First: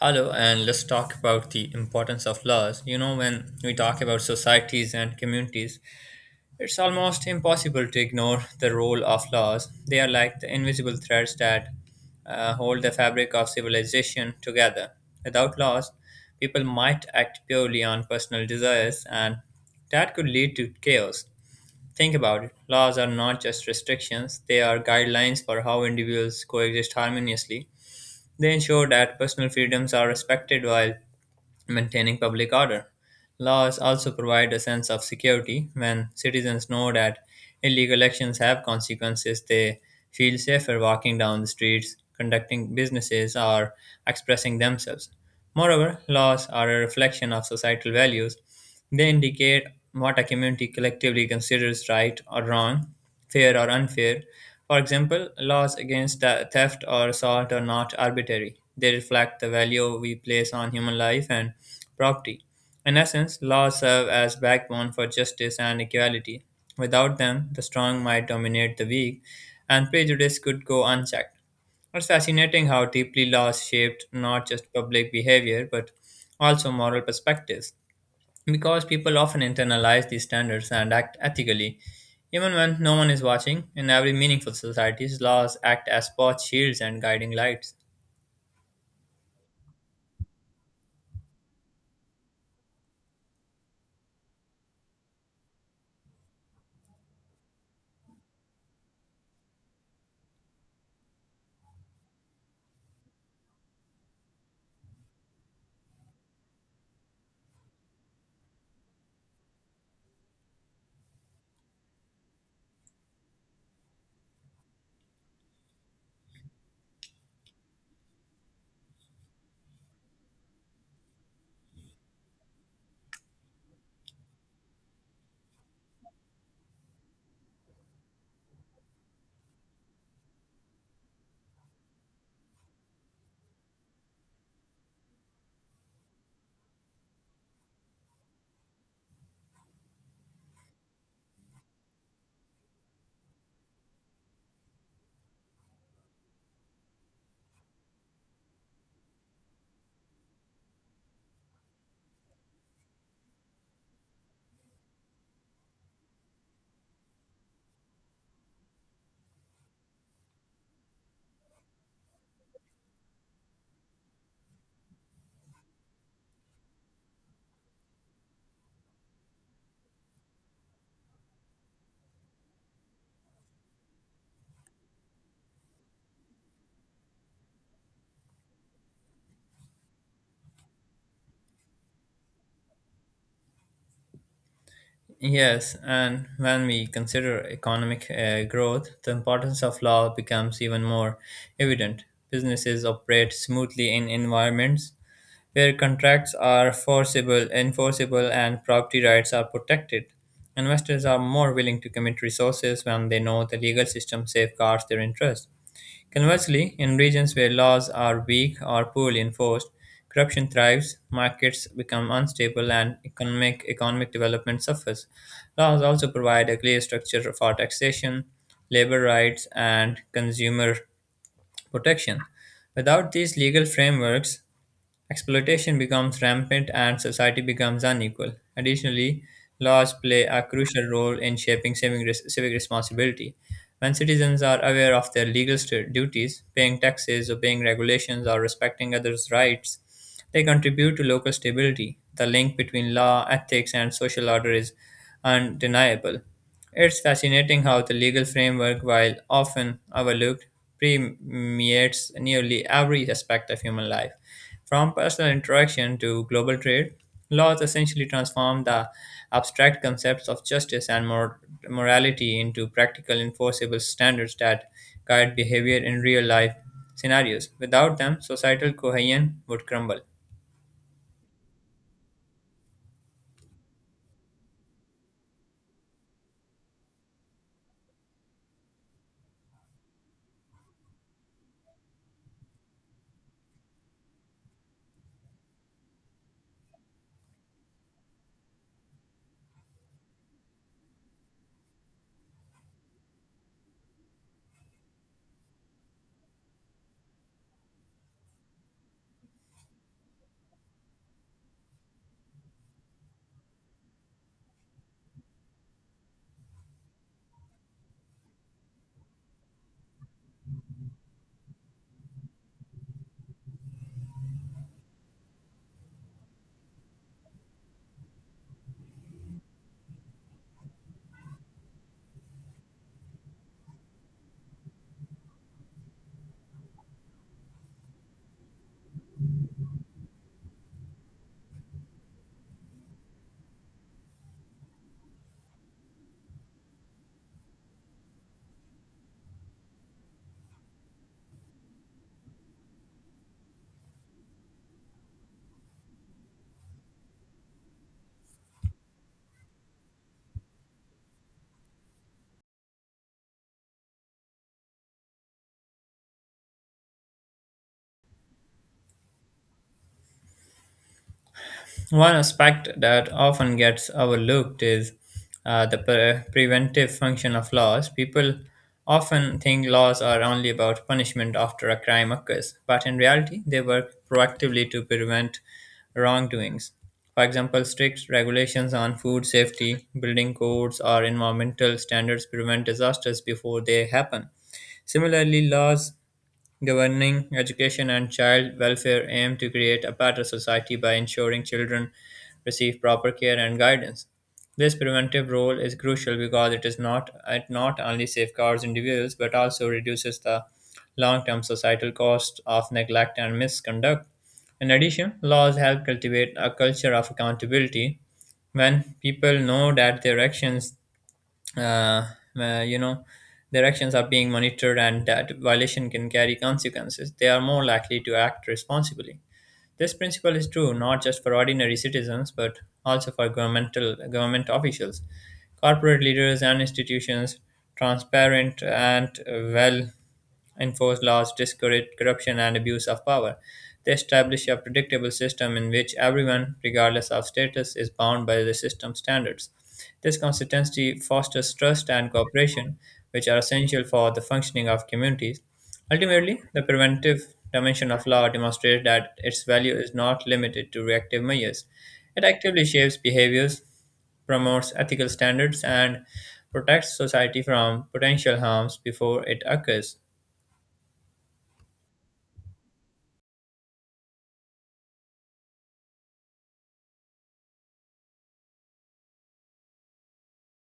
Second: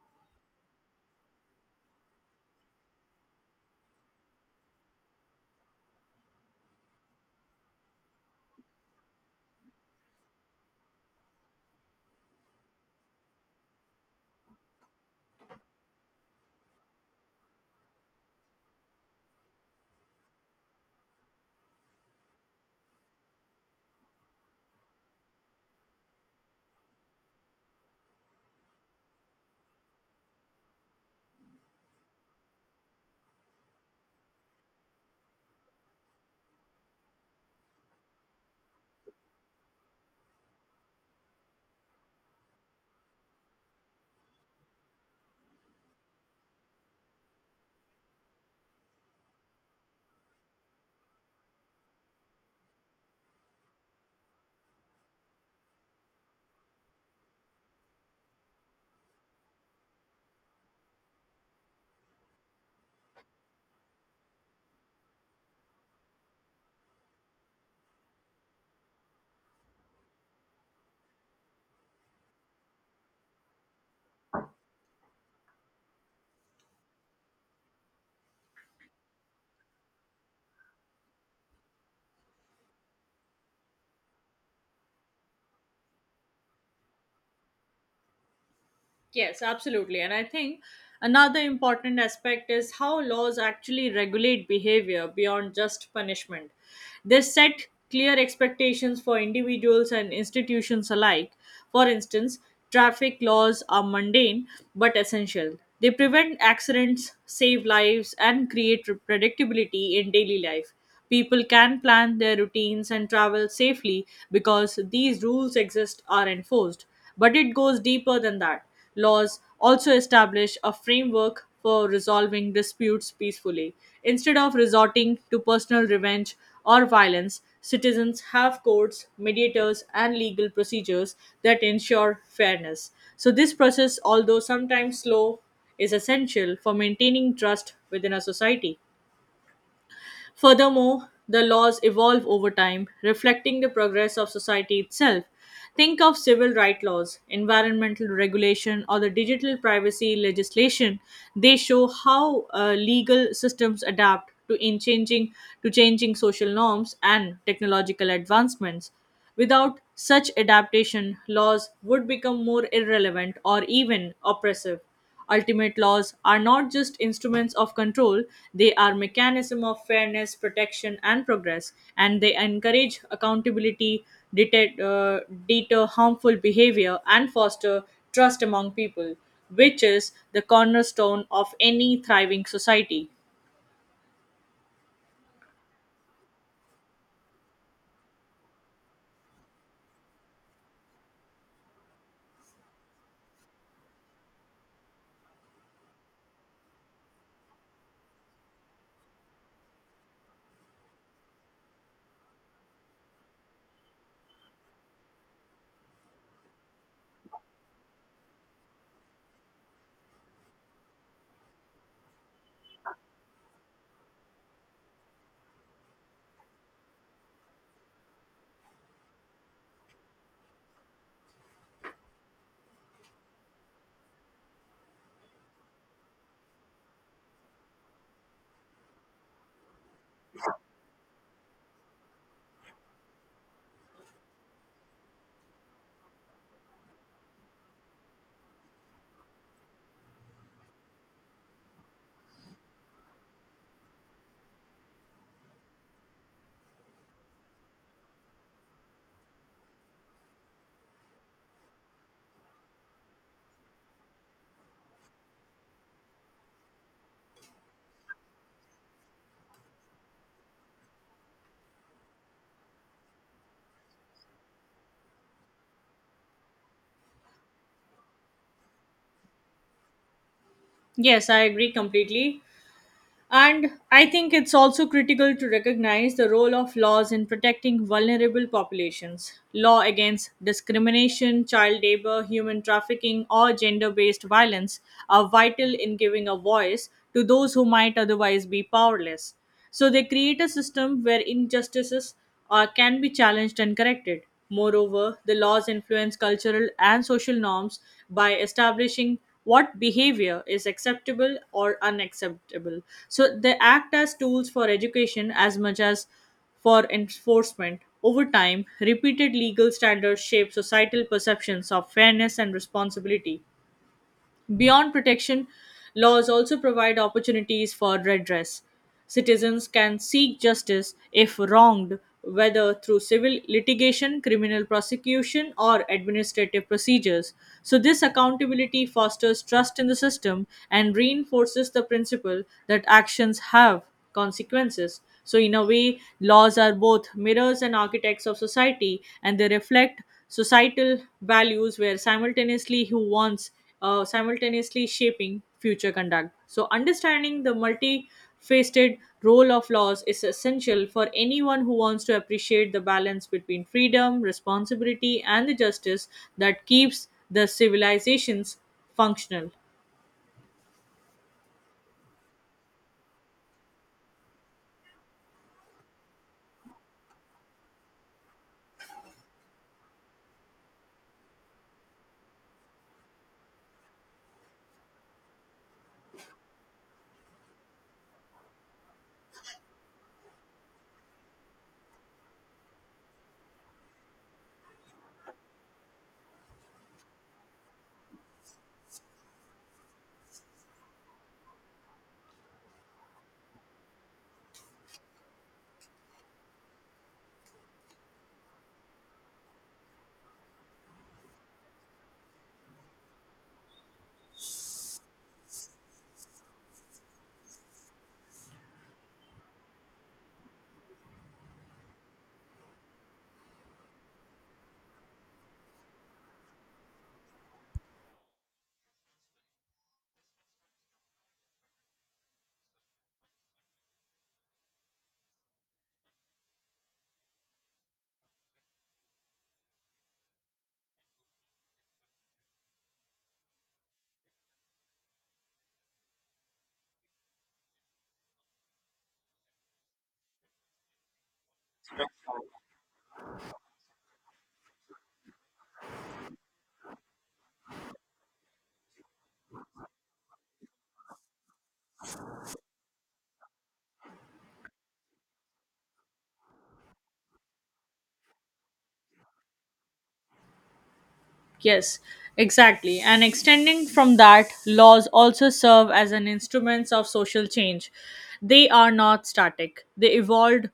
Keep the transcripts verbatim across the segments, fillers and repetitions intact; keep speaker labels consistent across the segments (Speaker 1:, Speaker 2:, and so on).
Speaker 1: Hello, and let's talk about the importance of laws. You know, when we talk about societies and communities, it's almost impossible to ignore the role of laws. They are like the invisible threads that uh, hold the fabric of civilization together. Without laws, people might act purely on personal desires, and that could lead to chaos. Think about it, laws are not just restrictions, they are guidelines for how individuals coexist harmoniously. They ensure that personal freedoms are respected while maintaining public order. Laws also provide a sense of security. When citizens know that illegal actions have consequences, they feel safer walking down the streets, conducting businesses, or expressing themselves. Moreover, laws are a reflection of societal values. They indicate what a community collectively considers right or wrong, fair or unfair. For example, laws against the- theft or assault are not arbitrary. They reflect the value we place on human life and property. In essence, laws serve as backbone for justice and equality. Without them, the strong might dominate the weak, and prejudice could go unchecked. It's fascinating how deeply laws shaped not just public behavior but also moral perspectives, because people often internalize these standards and act ethically, even when no one is watching. In every meaningful society, laws act as both shields and guiding lights.
Speaker 2: Yes, absolutely. And I think another important aspect is how laws actually regulate behavior beyond just punishment. They set clear expectations for individuals and institutions alike. For instance, traffic laws are mundane but essential. They prevent accidents, save lives, and create predictability in daily life. People can plan their routines and travel safely because these rules exist are enforced. But it goes deeper than that. Laws also establish a framework for resolving disputes peacefully. Instead of resorting to personal revenge or violence, citizens have courts, mediators, and legal procedures that ensure fairness. So, this process, although sometimes slow, is essential for maintaining trust within a society. Furthermore, the laws evolve over time, reflecting the progress of society itself. Think of civil rights laws, environmental regulation, or the digital privacy legislation. They show how uh, legal systems adapt to in changing to changing social norms and technological advancements. Without such adaptation, laws would become more irrelevant or even oppressive. Ultimate laws are not just instruments of control, they are mechanism of fairness, protection and progress, and they encourage accountability, deter, uh, deter harmful behavior and foster trust among people, which is the cornerstone of any thriving society.
Speaker 1: Yes, and when we consider economic uh, growth, the importance of law becomes even more evident. Businesses operate smoothly in environments where contracts are forcible, enforceable, and property rights are protected. Investors are more willing to commit resources when they know the legal system safeguards their interests. Conversely, in regions where laws are weak or poorly enforced, corruption thrives, markets become unstable, and economic, economic development suffers. Laws also provide a clear structure for taxation, labor rights, and consumer protection. Without these legal frameworks, exploitation becomes rampant and society becomes unequal. Additionally, laws play a crucial role in shaping civic res- civic responsibility. When citizens are aware of their legal st- duties, paying taxes, obeying regulations, or respecting others' rights, they contribute to local stability. The link between law, ethics, and social order is undeniable. It's fascinating how the legal framework, while often overlooked, permeates nearly every aspect of human life. From personal interaction to global trade, laws essentially transform the abstract concepts of justice and mor- morality into practical, enforceable standards that guide behavior in real life scenarios. Without them, societal cohesion would crumble.
Speaker 2: Yes, I agree completely. And I think it's also critical to recognize the role of laws in protecting vulnerable populations. Law against discrimination, child labor, human trafficking, or gender based violence are vital in giving a voice to those who might otherwise be powerless. So they create a system where injustices or can be challenged and corrected. Moreover, the laws influence cultural and social norms by establishing what behavior is acceptable or unacceptable. So they act as tools for education as much as for enforcement. Over time, repeated legal standards shape societal perceptions of fairness and responsibility. Beyond protection, laws also provide opportunities for redress. Citizens can seek justice if wronged, whether through civil litigation, criminal prosecution, or administrative procedures. So, this accountability fosters trust in the system and reinforces the principle that actions have consequences. So, in a way, laws are both mirrors and architects of society, and they reflect societal values where simultaneously who wants uh, simultaneously shaping future conduct. So, understanding the multifaceted role of laws is essential for anyone who wants to appreciate the balance between freedom, responsibility, and the justice that keeps the civilizations functional.
Speaker 1: One aspect that often gets overlooked is uh, the pre- preventive function of laws. People often think laws are only about punishment after a crime occurs, but in reality, they work proactively to prevent wrongdoings. For example, strict regulations on food safety, building codes, or environmental standards prevent disasters before they happen. Similarly, laws governing education and child welfare aim to create a better society by ensuring children receive proper care and guidance. This preventive role is crucial because it is not it not only safeguards individuals but also reduces the long-term societal cost of neglect and misconduct. In addition, laws help cultivate a culture of accountability. When people know that their actions uh, uh, you know their actions are being monitored and that violation can carry consequences, they are more likely to act responsibly. This principle is true not just for ordinary citizens but also for governmental government officials, corporate leaders and institutions. Transparent and well enforced laws discourage corruption and abuse of power. They establish a predictable system in which everyone, regardless of status, is bound by the system standards. This consistency fosters trust and cooperation, which are essential for the functioning of communities. Ultimately, the preventive dimension of law demonstrates that its value is not limited to reactive measures. It actively shapes behaviors, promotes ethical standards, and protects society from potential harms before it occurs.
Speaker 2: Yes, exactly. And extending from that, laws also serve as an instruments of social change. They are not static. They evolved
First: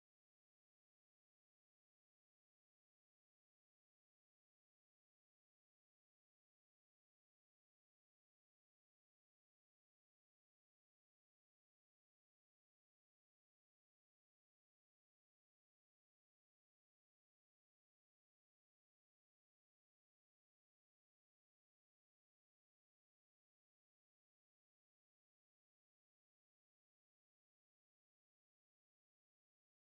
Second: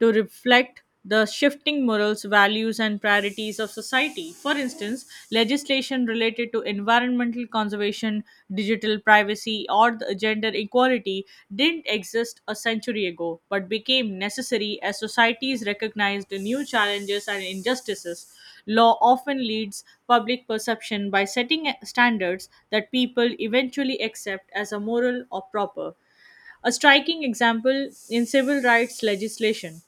Speaker 2: to reflect the shifting morals, values, and priorities of society. For instance, legislation related to environmental conservation, digital privacy, or the gender equality didn't exist a century ago, but became necessary as societies recognized new challenges and injustices. Law often leads public perception by setting standards that people eventually accept as a moral or proper. A striking example in civil rights legislation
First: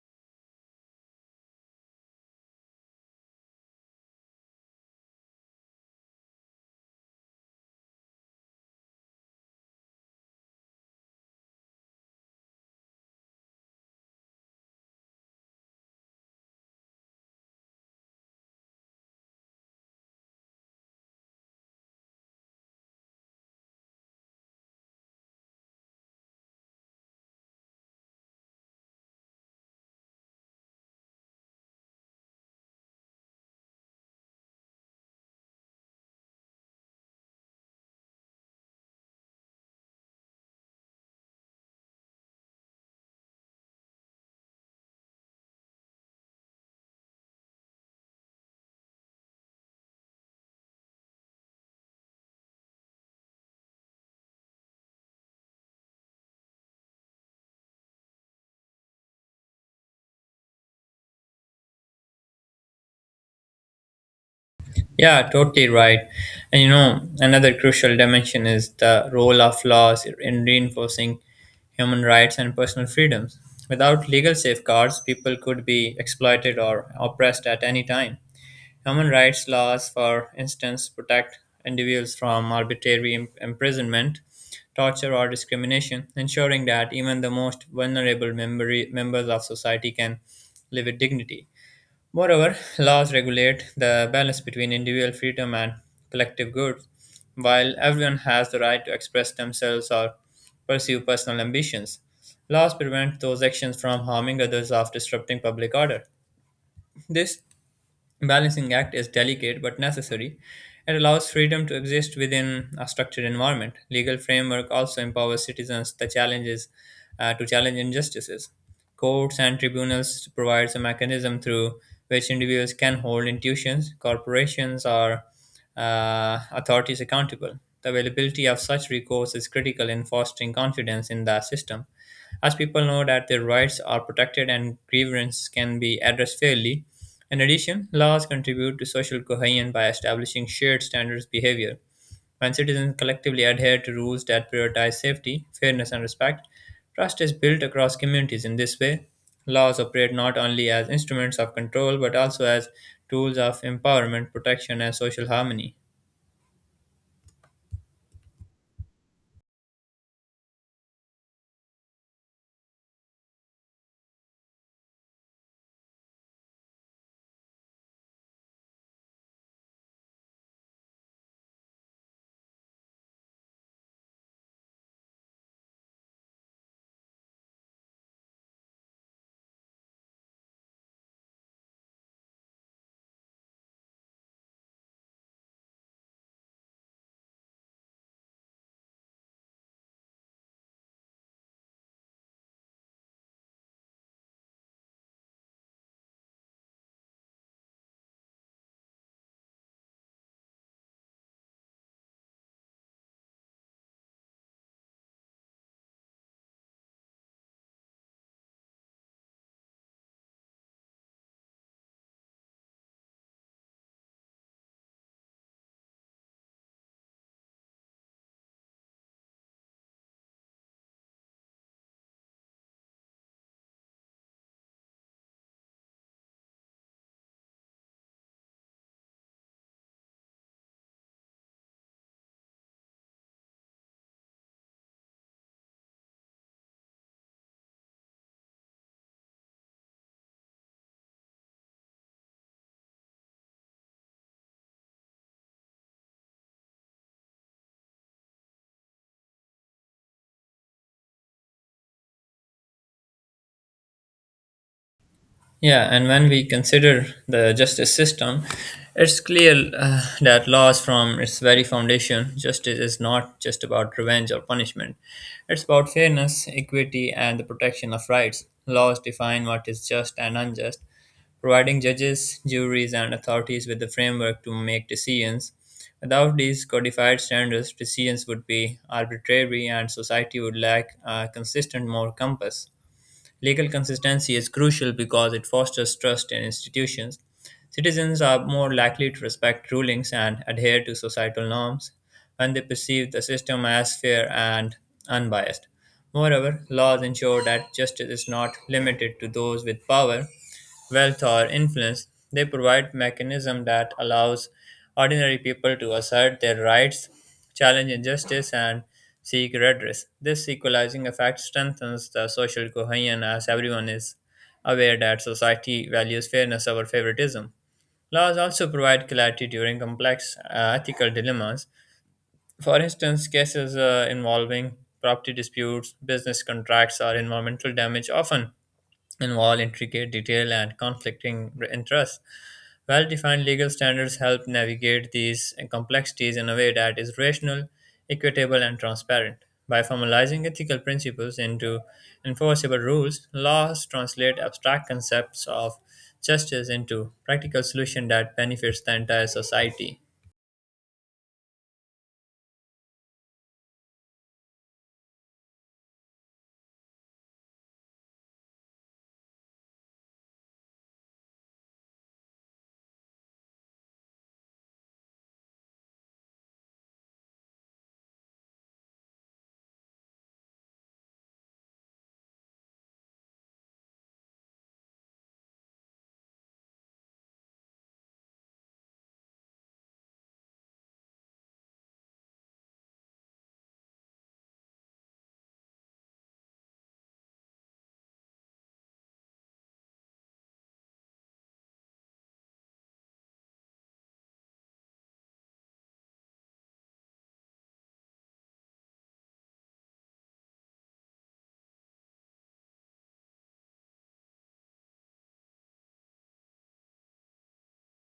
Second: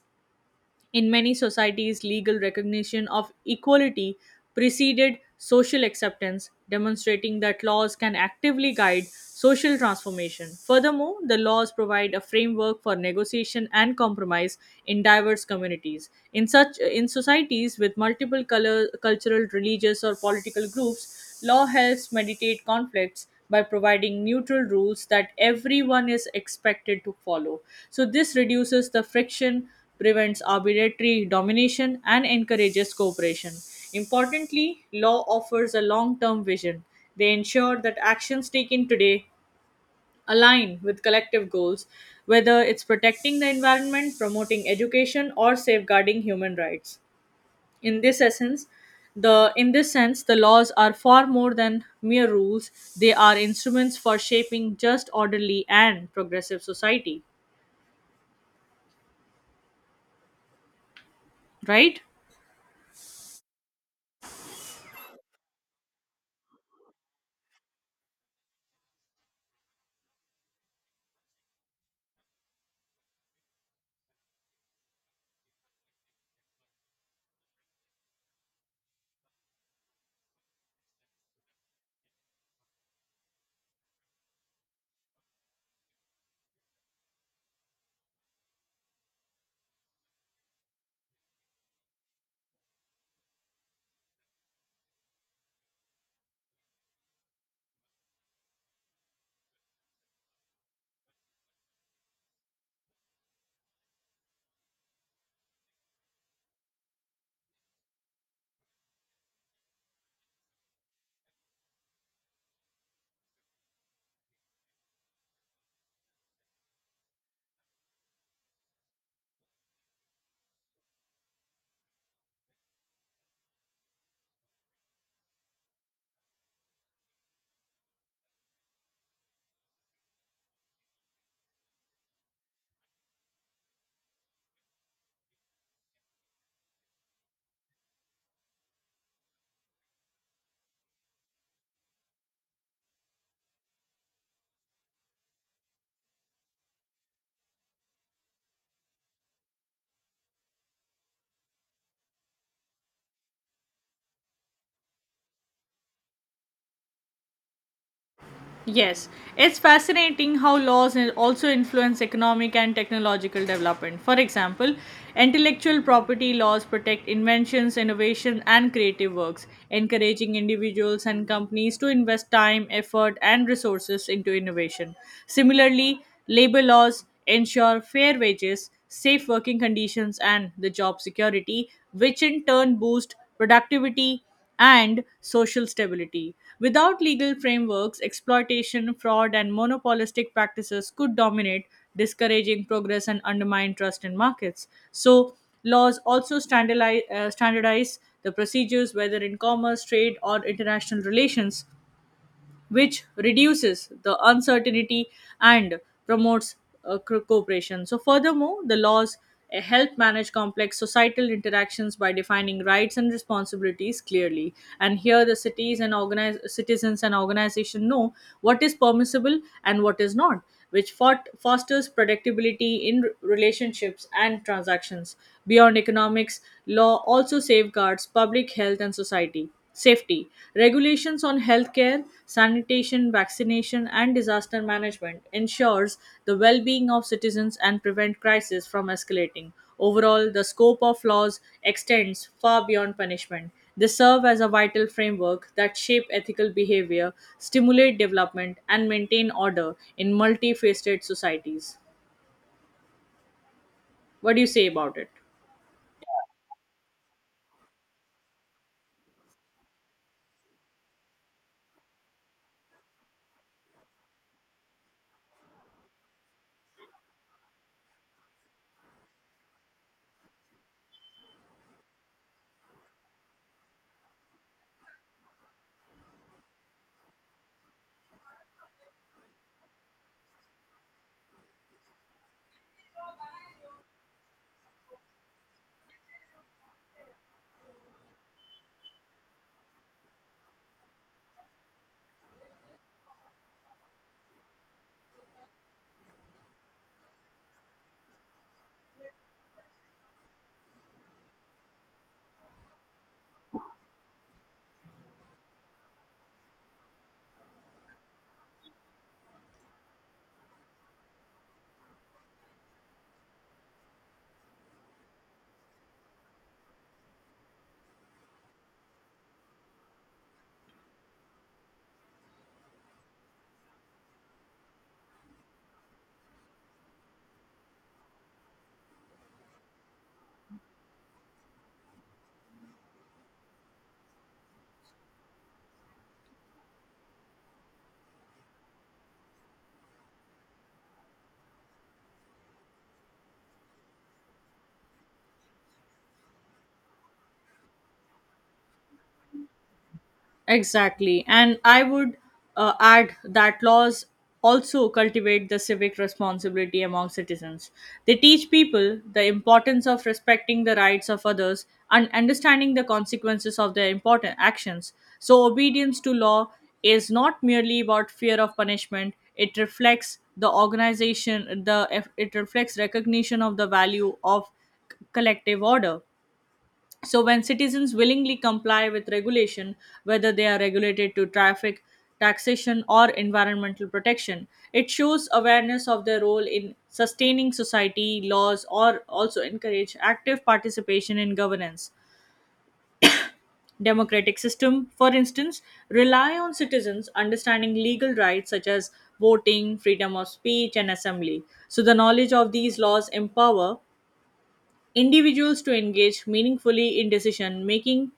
Speaker 2: in many societies, legal recognition of equality preceded social acceptance, demonstrating that laws can actively guide social transformation. Furthermore, the laws provide a framework for negotiation and compromise in diverse communities. In such in societies with multiple color, cultural, religious or political groups, law helps mediate conflicts by providing neutral rules that everyone is expected to follow. So, this reduces the friction, prevents arbitrary domination, and encourages cooperation. Importantly, law offers a long term vision. They ensure that actions taken today align with collective goals, whether it's protecting the environment, promoting education, or safeguarding human rights. In this essence, the in this sense, the laws are far more than mere rules. They are instruments for shaping just, orderly, and progressive society. Right?
Speaker 1: Yeah, totally right. And you know, another crucial dimension is the role of laws in reinforcing human rights and personal freedoms. Without legal safeguards, people could be exploited or oppressed at any time. Human rights laws, for instance, protect individuals from arbitrary im- imprisonment, torture, or discrimination, ensuring that even the most vulnerable member- members of society can live with dignity. Moreover, laws regulate the balance between individual freedom and collective good. While everyone has the right to express themselves or pursue personal ambitions, laws prevent those actions from harming others or disrupting public order. This balancing act is delicate but necessary. It allows freedom to exist within a structured environment. Legal framework also empowers citizens the challenges uh, to challenge injustices. Courts and tribunals provides a mechanism through which individuals can hold institutions, corporations, or uh, authorities accountable. The availability of such recourse is critical in fostering confidence in the system, as people know that their rights are protected and grievances can be addressed fairly. In addition, laws contribute to social cohesion by establishing shared standards of behavior. When citizens collectively adhere to rules that prioritize safety, fairness, and respect, trust is built across communities. In this way, laws operate not only as instruments of control but also as tools of empowerment, protection, and social harmony.
Speaker 2: Yes, it's fascinating how laws in- also influence economic and technological development. For example, intellectual property laws protect inventions, innovation, and creative works, encouraging individuals and companies to invest time, effort, and resources into innovation. Similarly, labor laws ensure fair wages, safe working conditions, and the job security, which in turn boost productivity and social stability. Without legal frameworks, exploitation, fraud, and monopolistic practices could dominate, discouraging progress and undermine trust in markets. So, laws also standardize, uh, standardize the procedures, whether in commerce, trade, or international relations, which reduces the uncertainty and promotes uh, co- cooperation. So, furthermore, the laws uh, help manage complex societal interactions by defining rights and responsibilities clearly. And here, the cities and organize, citizens and organizations know what is permissible and what is not, which fort- fosters predictability in r- relationships and transactions. Beyond economics, law also safeguards public health and society. Safety regulations on healthcare, sanitation, vaccination, and disaster management ensures the well-being of citizens and prevent crises from escalating. Overall, the scope of laws extends far beyond punishment. They serve as a vital framework that shape ethical behavior, stimulate development, and maintain order in multifaceted societies. What do you say about it?
Speaker 1: Yeah, and when we consider the justice system, it's clear uh, that laws from its very foundation, justice is not just about revenge or punishment. It's about fairness, equity, and the protection of rights. Laws define what is just and unjust, providing judges, juries, and authorities with the framework to make decisions. Without these codified standards, decisions would be arbitrary and society would lack a consistent moral compass. Legal consistency is crucial because it fosters trust in institutions. Citizens are more likely to respect rulings and adhere to societal norms when they perceive the system as fair and unbiased. Moreover, laws ensure that justice is not limited to those with power, wealth or influence. They provide mechanism that allows ordinary people to assert their rights, challenge injustice, and seek redress. This equalizing effect strengthens the social cohesion, as everyone is aware that society values fairness over favoritism. Laws also provide clarity during complex uh, ethical dilemmas. For instance, cases uh, involving property disputes, business contracts, or environmental damage often involve intricate detail and conflicting interests. Well defined legal standards help navigate these complexities in a way that is rational, equitable, and transparent. By formalizing ethical principles into enforceable rules, laws translate abstract concepts of justice into practical solutions that benefits the entire society.
Speaker 2: Exactly. And I would uh, add that laws also cultivate the civic responsibility among citizens. They teach people the importance of respecting the rights of others and understanding the consequences of their important actions. So, obedience to law is not merely about fear of punishment, it reflects the organization, the it reflects recognition of the value of collective order. So, when citizens willingly comply with regulation, whether they are regulated to traffic, taxation, or environmental protection, it shows awareness of their role in sustaining society, laws, or also encourage active participation in governance. Democratic system, for instance, rely on citizens understanding legal rights such as voting, freedom of speech, and assembly. So, the knowledge of these laws empower individuals to engage meaningfully in decision making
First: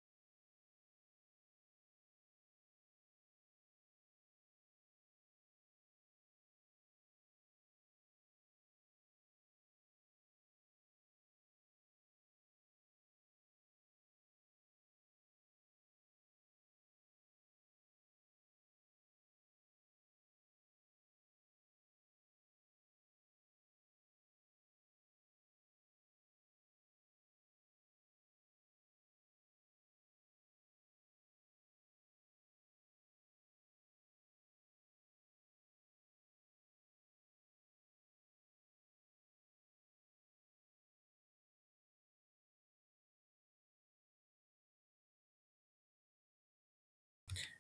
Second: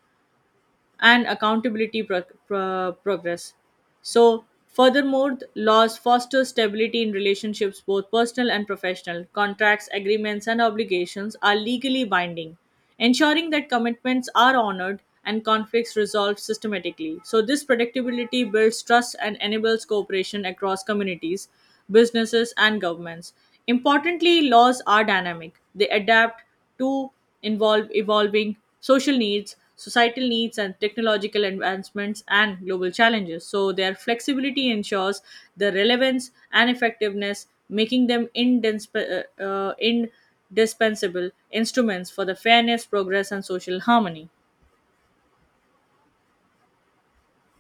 Speaker 2: and accountability pro- pro- progress. So, furthermore, th- laws foster stability in relationships, both personal and professional. Contracts, agreements, and obligations are legally binding, ensuring that commitments are honored and conflicts resolved systematically. So, this predictability builds trust and enables cooperation across communities, businesses, and governments. Importantly, laws are dynamic, they adapt to involve evolving social needs, societal needs, and technological advancements and global challenges. So, their flexibility ensures the relevance and effectiveness, making them indisp- uh, uh, indispensable instruments for the fairness, progress, and social harmony.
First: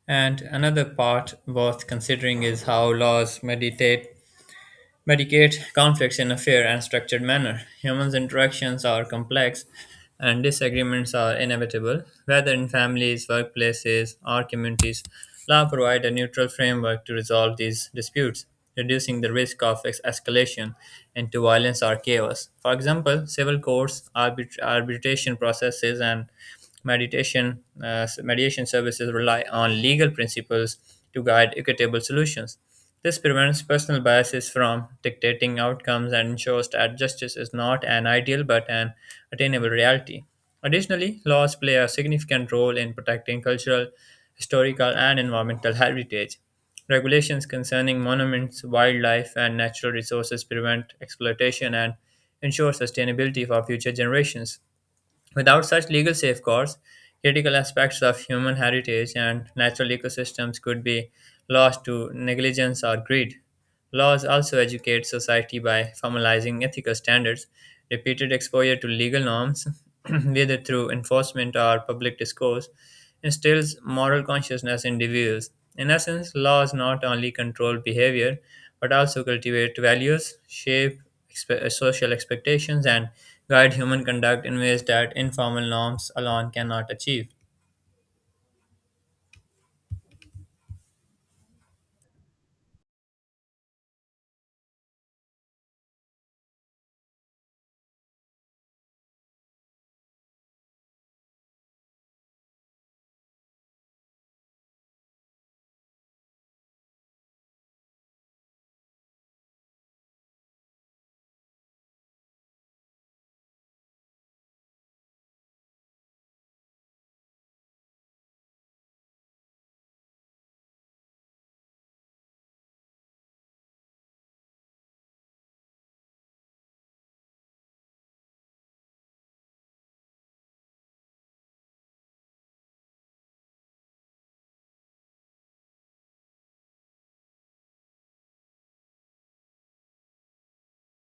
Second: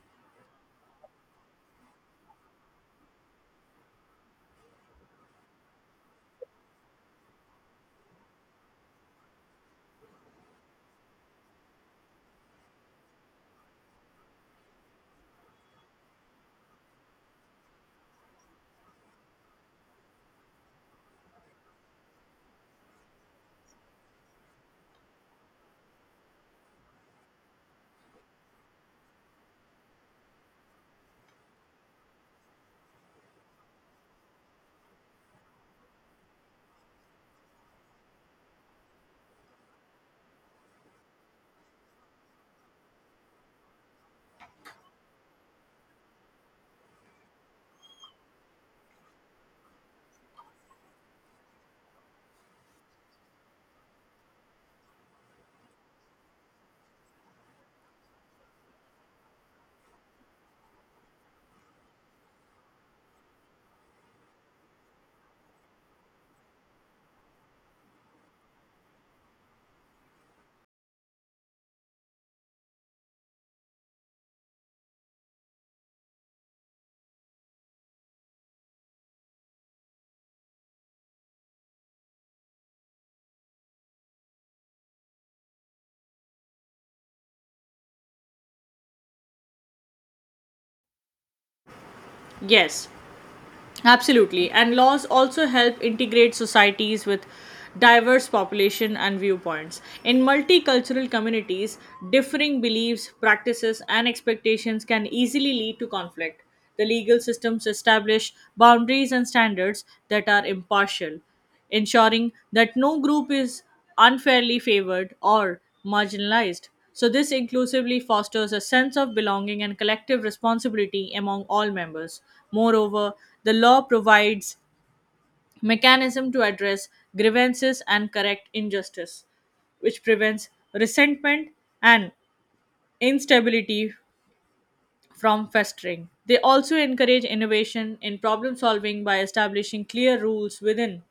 Speaker 1: And another part worth considering is how laws mediate mediate conflicts in a fair and structured manner. Humans' interactions are complex and disagreements are inevitable. Whether in families, workplaces, or communities, law provides a neutral framework to resolve these disputes, reducing the risk of ex- escalation into violence or chaos. For example, civil courts, arbit- arbitration processes, and mediation uh, mediation services rely on legal principles to guide equitable solutions. This prevents personal biases from dictating outcomes and ensures that justice is not an ideal but an attainable reality. Additionally, laws play a significant role in protecting cultural, historical, and environmental heritage. Regulations concerning monuments, wildlife, and natural resources prevent exploitation and ensure sustainability for future generations. Without such legal safeguards, critical aspects of human heritage and natural ecosystems could be lost to negligence or greed. Laws also educate society by formalizing ethical standards. Repeated exposure to legal norms, whether through enforcement or public discourse, instills moral consciousness in individuals. In essence, laws not only control behavior but also cultivate values, shape expe- uh, social expectations and guide human conduct in ways that informal norms alone cannot achieve.
Speaker 2: Yes, absolutely. And laws also help integrate societies with diverse population and viewpoints. In multicultural communities, differing beliefs, practices, and expectations can easily lead to conflict. The legal systems establish boundaries and standards that are impartial ensuring that no group is unfairly favored or marginalized. So, this inclusively fosters a sense of belonging and collective responsibility among all members. Moreover, the law provides mechanism to address grievances and correct injustice, which prevents resentment and instability from festering. They also encourage innovation in problem solving by establishing clear rules within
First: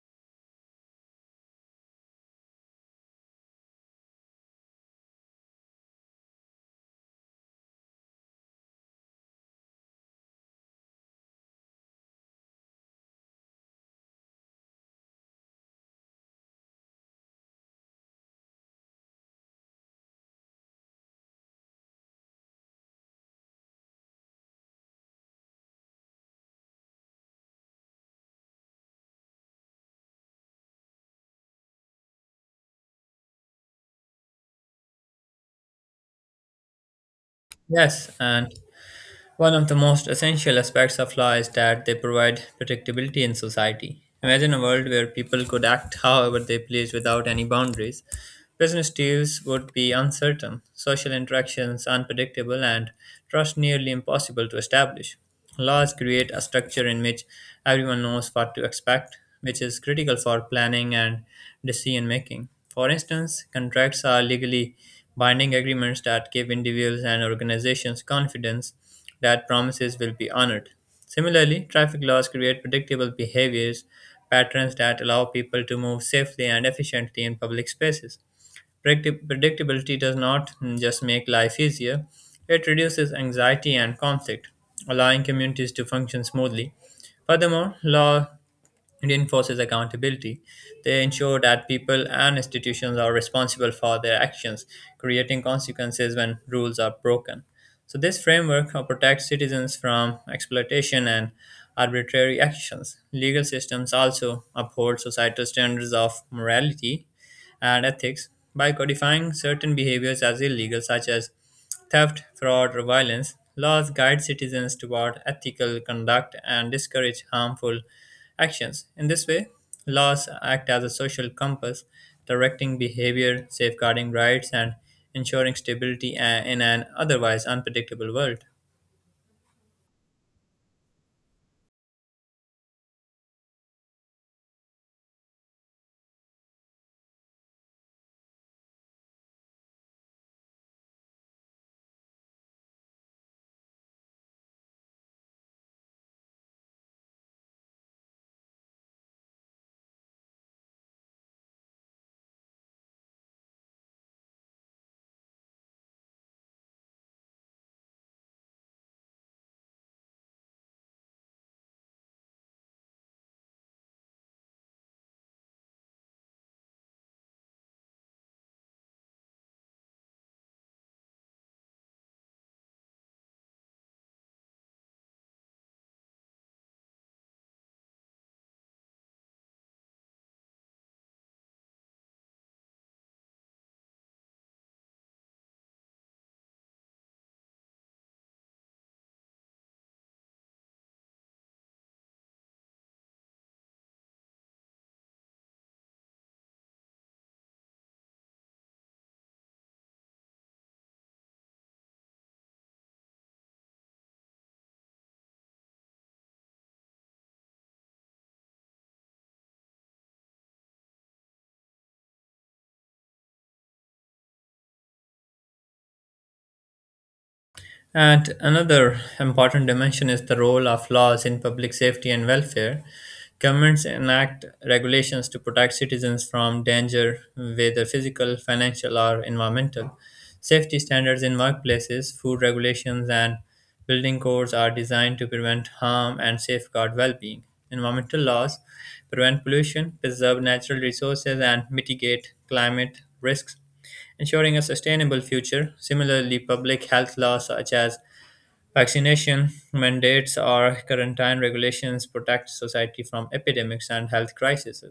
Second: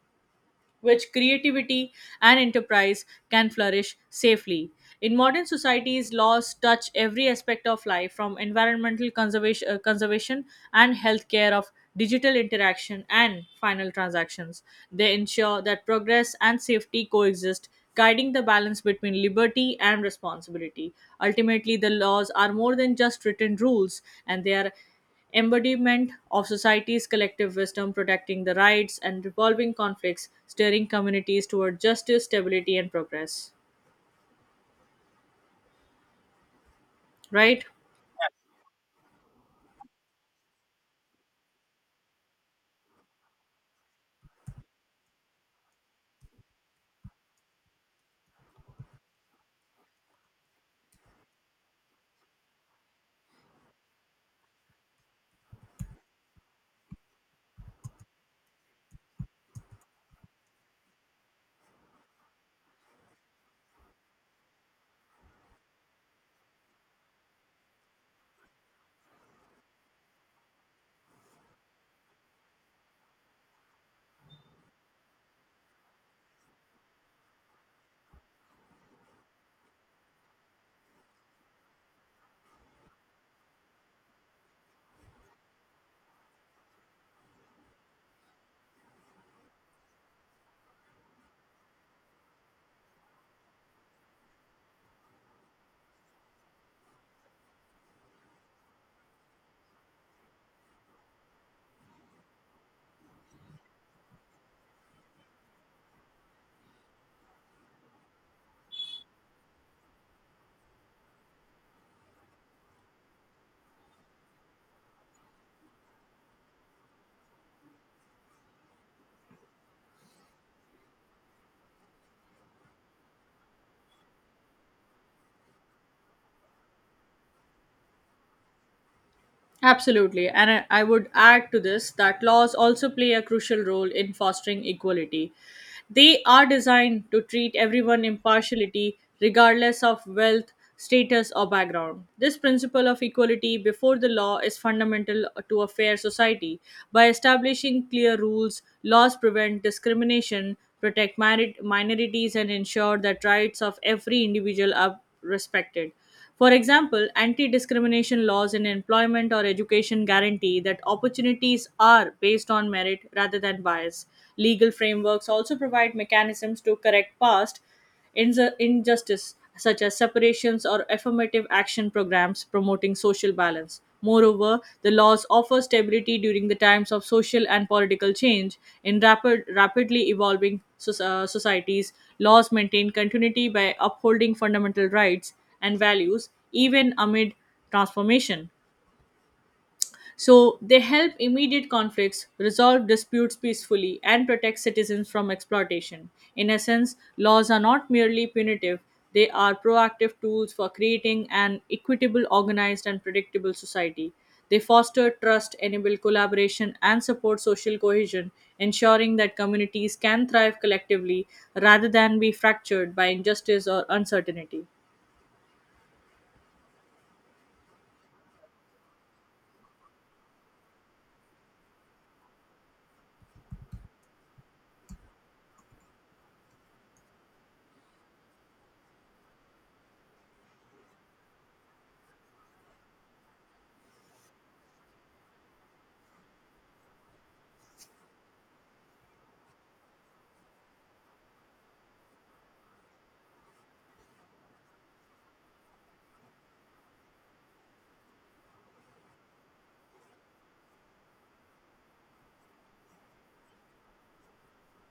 Speaker 2: which creativity and enterprise can flourish safely. In modern societies, laws touch every aspect of life from environmental conservation, uh, conservation and healthcare of digital interaction and final transactions. They ensure that progress and safety coexist, guiding the balance between liberty and responsibility. Ultimately, the laws are more than just written rules, and they are embodiment of society's collective wisdom, protecting the rights and resolving conflicts, steering communities toward justice, stability, and progress. Right?
Speaker 1: Yes, and one of the most essential aspects of law is that they provide predictability in society. Imagine a world where people could act however they please without any boundaries. Business deals would be uncertain, social interactions unpredictable, and trust nearly impossible to establish. Laws create a structure in which everyone knows what to expect, which is critical for planning and decision making. For instance, contracts are legally binding agreements that give individuals and organizations confidence that promises will be honored. Similarly, traffic laws create predictable behaviors patterns that allow people to move safely and efficiently in public spaces. Predicti- Predictability does not mm, just make life easier, it reduces anxiety and conflict, allowing communities to function smoothly. Furthermore, law it enforces accountability. They ensure that people and institutions are responsible for their actions, creating consequences when rules are broken. So, this framework uh, protects citizens from exploitation and arbitrary actions. Legal systems also uphold societal standards of morality and ethics. By codifying certain behaviors as illegal, such as theft, fraud, or violence, laws guide citizens toward ethical conduct and discourage harmful actions. In this way, laws act as a social compass, directing behavior, safeguarding rights, and ensuring stability uh, in an otherwise unpredictable world.
Speaker 2: Absolutely. And I, I would add to this that laws also play a crucial role in fostering equality. They are designed to treat everyone impartiality regardless of wealth, status or background. This principle of equality before the law is fundamental to a fair society. By establishing clear rules, laws prevent discrimination, protect mari- minorities and ensure that rights of every individual are respected for example, anti discrimination laws in employment or education guarantee that opportunities are based on merit rather than bias. Legal frameworks also provide mechanisms to correct past inju- injustice, such as separations or affirmative action programs promoting social balance. Moreover, the laws offer stability during the times of social and political change. In rapid, rapidly evolving soc- uh, societies, laws maintain continuity by upholding fundamental rights and values, even amid transformation. So, they help immediate conflicts, resolve disputes peacefully, and protect citizens from exploitation. In essence, laws are not merely punitive, they are proactive tools for creating an equitable, organized, and predictable society. They foster trust, enable collaboration, and support social cohesion, ensuring that communities can thrive collectively rather than be fractured by injustice or uncertainty.
Speaker 1: And another important dimension is the role of laws in public safety and welfare. Governments enact regulations to protect citizens from danger, whether physical, financial, or environmental. Safety standards in workplaces, food regulations, and building codes are designed to prevent harm and safeguard well being. Environmental laws prevent pollution, preserve natural resources, and mitigate climate risks, ensuring a sustainable future. Similarly, public health laws such as vaccination mandates or quarantine regulations protect society from epidemics and health crises.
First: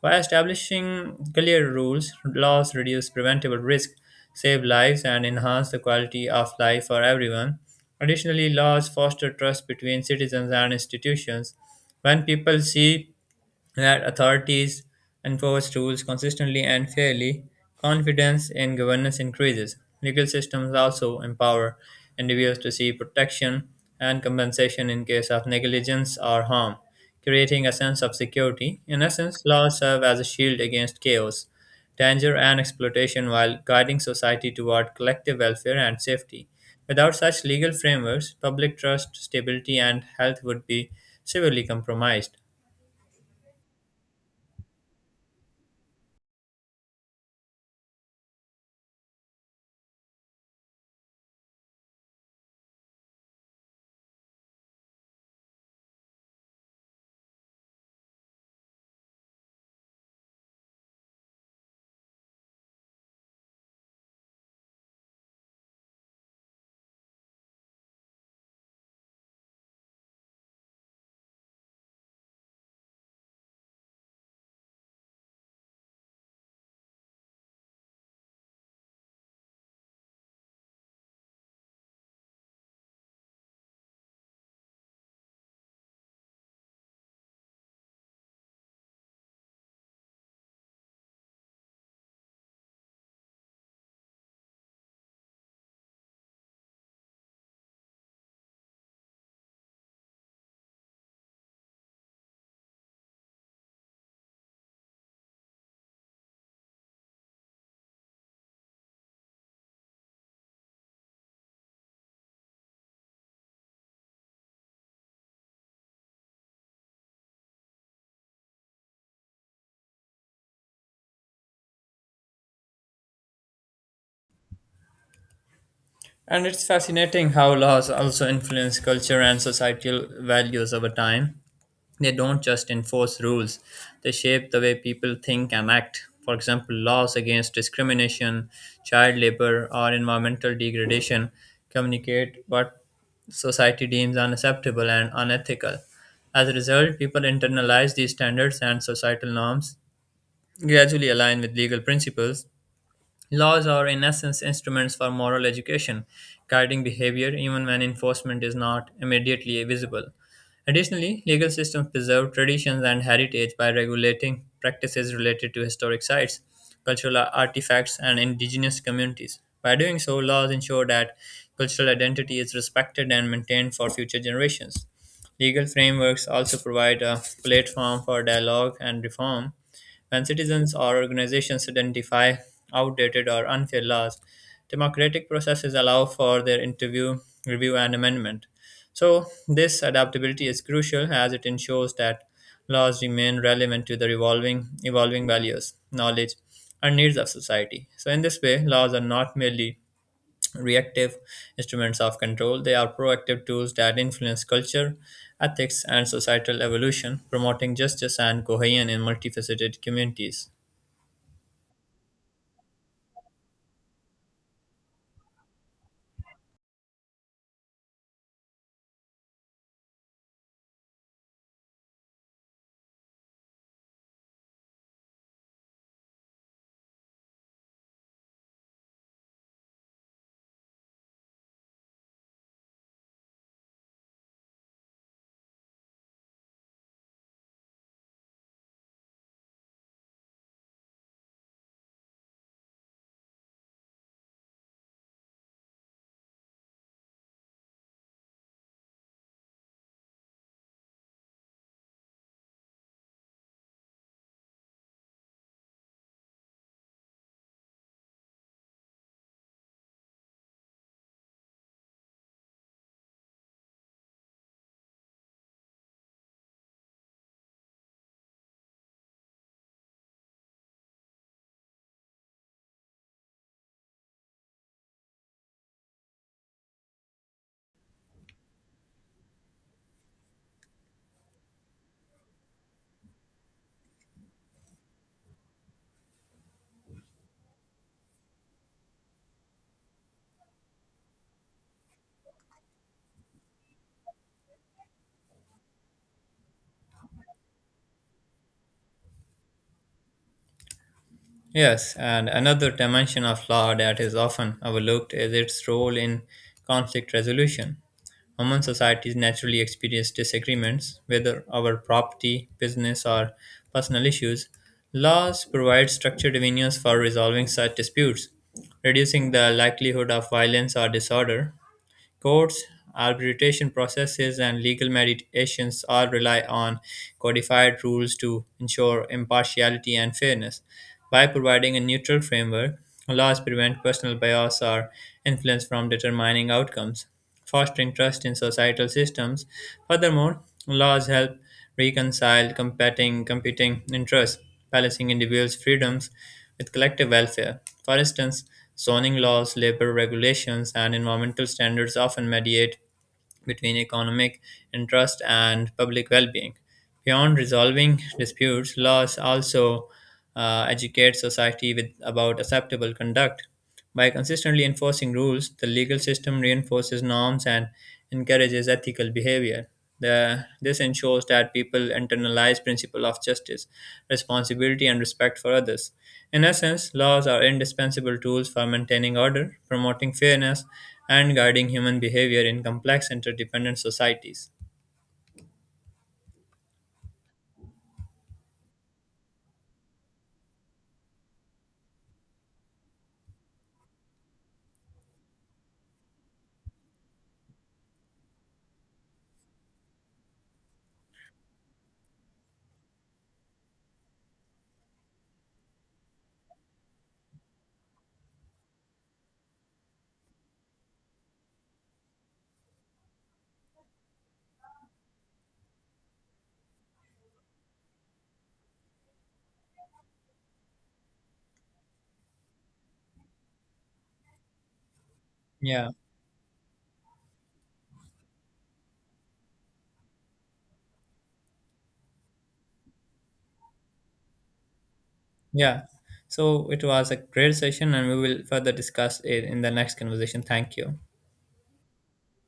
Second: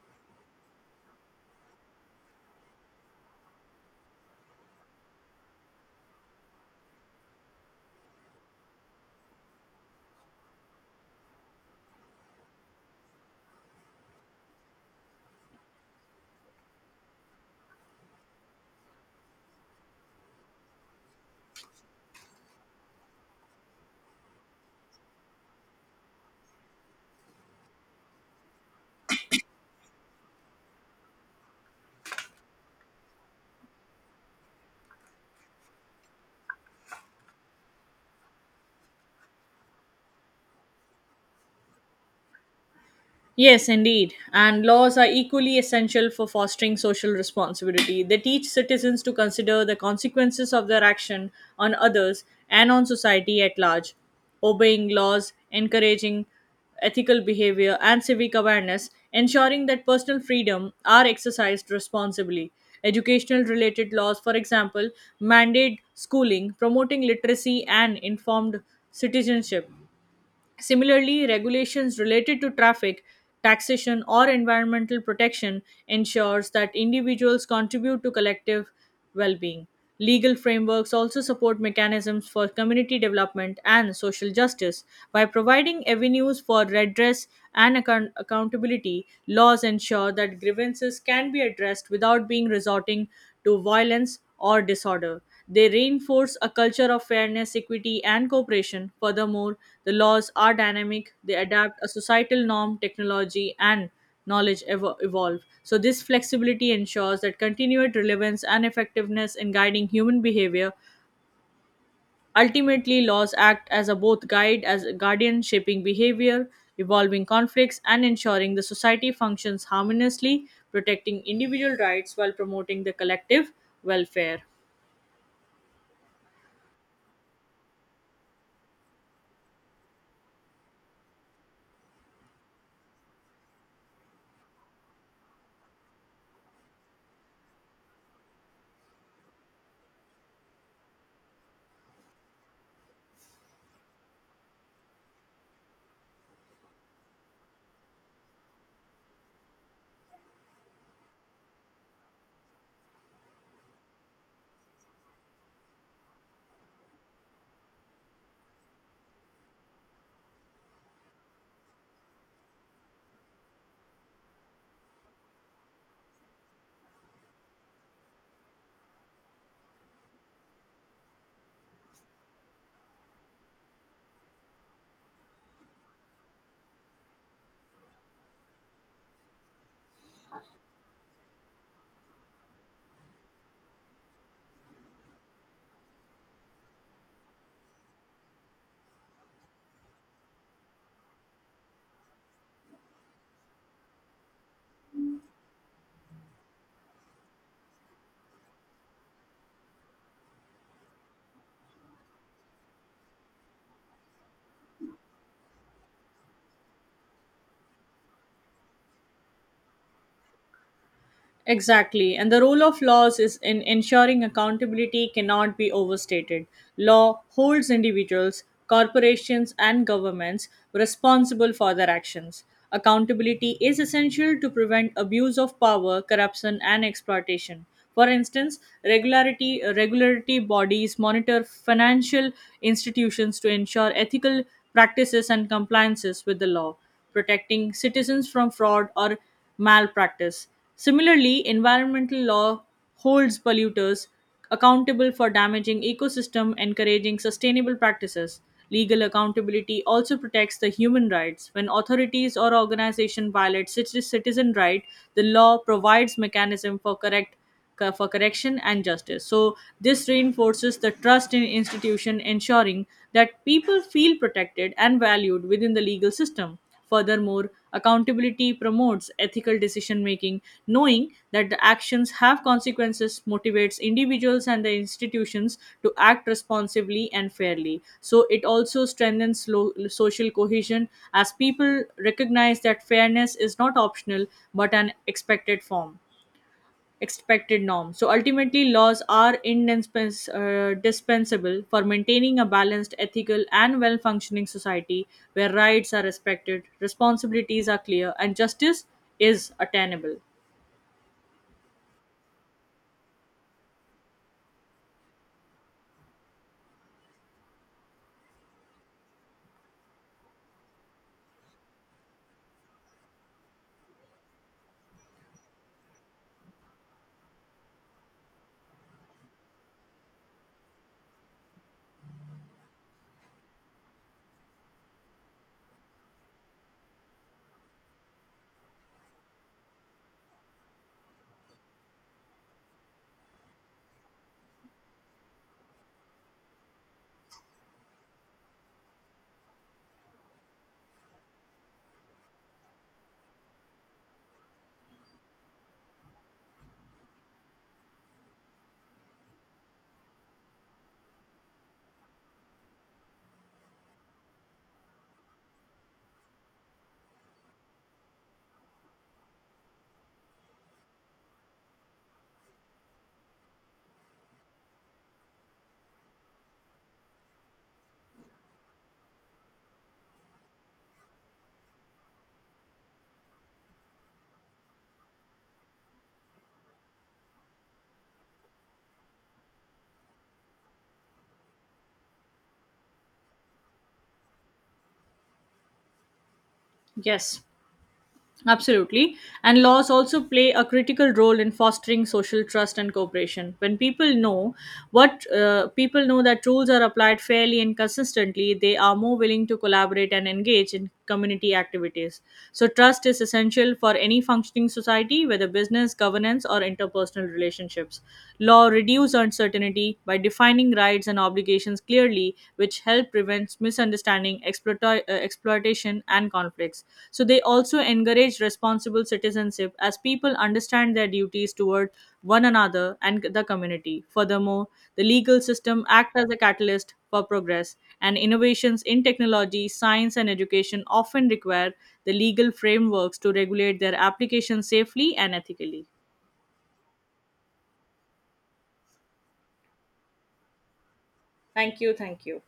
Speaker 1: By establishing clear rules, laws reduce preventable risk, save lives, and enhance the quality of life for everyone. Additionally, laws foster trust between citizens and institutions. When people see that authorities enforce rules consistently and fairly, confidence in governance increases. Legal systems also empower individuals to see protection and compensation in case of negligence or harm creating a sense of security. In essence, laws serve as a shield against chaos, danger, and exploitation while guiding society toward collective welfare and safety. Without such legal frameworks, public trust, stability, and health would be severely compromised.
Speaker 2: Yes, indeed. And laws are equally essential for fostering social responsibility. They teach citizens to consider the consequences of their action on others and on society at large. Obeying laws, encouraging ethical behavior, and civic awareness, ensuring that personal freedom are exercised responsibly. Educational related laws, for example, mandate schooling, promoting literacy and informed citizenship. Similarly, regulations related to traffic, taxation, or environmental protection ensures that individuals contribute to collective well-being. Legal frameworks also support mechanisms for community development and social justice. By providing avenues for redress and account- accountability, laws ensure that grievances can be addressed without being resorting to violence or disorder. They reinforce a culture of fairness, equity, and cooperation. Furthermore, the laws are dynamic, they adapt a societal norm, technology, and knowledge evo- evolve. So, this flexibility ensures that continued relevance and effectiveness in guiding human behavior. Ultimately, laws act as a both guide as a guardian, shaping behavior, evolving conflicts, and ensuring the society functions harmoniously, protecting individual rights while promoting the collective welfare.
Speaker 1: And it's fascinating how laws also influence culture and societal values over time. They don't just enforce rules, they shape the way people think and act. For example, laws against discrimination, child labor, or environmental degradation communicate what society deems unacceptable and unethical. As a result, people internalize these standards and societal norms, gradually align with legal principles. Laws are, in essence, instruments for moral education, guiding behavior even when enforcement is not immediately visible. Additionally, legal systems preserve traditions and heritage by regulating practices related to historic sites, cultural artifacts, and indigenous communities. By doing so, laws ensure that cultural identity is respected and maintained for future generations. Legal frameworks also provide a platform for dialogue and reform when citizens or organizations identify outdated or unfair laws, democratic processes allow for their interview, review, and amendment. So, this adaptability is crucial as it ensures that laws remain relevant to the revolving, evolving values, knowledge, and needs of society. So, in this way, laws are not merely reactive instruments of control. They are proactive tools that influence culture, ethics, and societal evolution, promoting justice and cohesion in multifaceted communities.
Speaker 2: Exactly. And the role of laws is in ensuring accountability cannot be overstated. Law holds individuals, corporations, and governments responsible for their actions. Accountability is essential to prevent abuse of power, corruption, and exploitation. For instance, regularity regularity bodies monitor financial institutions to ensure ethical practices and compliances with the law protecting citizens from fraud or malpractice. Similarly, environmental law holds polluters accountable for damaging ecosystem encouraging sustainable practices legal accountability also protects the human rights when authorities or organization violate citi- citizen right the law provides mechanism for correct co- for correction and justice. So this reinforces the trust in institution, ensuring that people feel protected and valued within the legal system. Furthermore, accountability promotes ethical decision making, knowing that the actions have consequences motivates individuals and the institutions to act responsibly and fairly. So, it also strengthens lo- social cohesion as people recognize that fairness is not optional but an expected form expected norm. So ultimately, laws are indispens- uh, dispensable for maintaining a balanced, ethical, and well functioning society where rights are respected, responsibilities are clear, and justice is attainable.
Speaker 1: Yes, and another dimension of law that is often overlooked is its role in conflict resolution. Human societies naturally experience disagreements, whether over property, business, or personal issues. Laws provide structured avenues for resolving such disputes, reducing the likelihood of violence or disorder. Courts, arbitration processes, and legal mediations all rely on codified rules to ensure impartiality and fairness. By providing a neutral framework, laws prevent personal bias or influence from determining outcomes, fostering trust in societal systems. Furthermore, laws help reconcile competing competing interests balancing individuals' freedoms with collective welfare. For instance, zoning laws, labor regulations, and environmental standards often mediate between economic interest and public well being. Beyond resolving disputes, laws also uh, educate society with, about acceptable conduct. By consistently enforcing rules, the legal system reinforces norms and encourages ethical behavior. The, this ensures that people internalize principle of justice, responsibility, and respect for others. In essence, laws are indispensable tools for maintaining order, promoting fairness, and guiding human behavior in complex interdependent societies.
Speaker 2: Yes. Absolutely. And laws also play a critical role in fostering social trust and cooperation. When people know what uh, people know that rules are applied fairly and consistently, they are more willing to collaborate and engage in community activities. So trust is essential for any functioning society, whether business, governance, or interpersonal relationships. Law reduces uncertainty by defining rights and obligations clearly plea which help prevents misunderstanding exploita- uh, exploitation and conflicts so they also encourage responsible citizenship as people understand their duties toward one another and the community furthermore the legal system
Speaker 1: Yeah,
Speaker 2: act as a catalyst for progress and innovations in technology science and education often require the legal frameworks to regulate their application safely and ethically.
Speaker 1: yeah. So it was a great session, and we will further discuss it in the next conversation. Thank you.
Speaker 2: Thank you thank you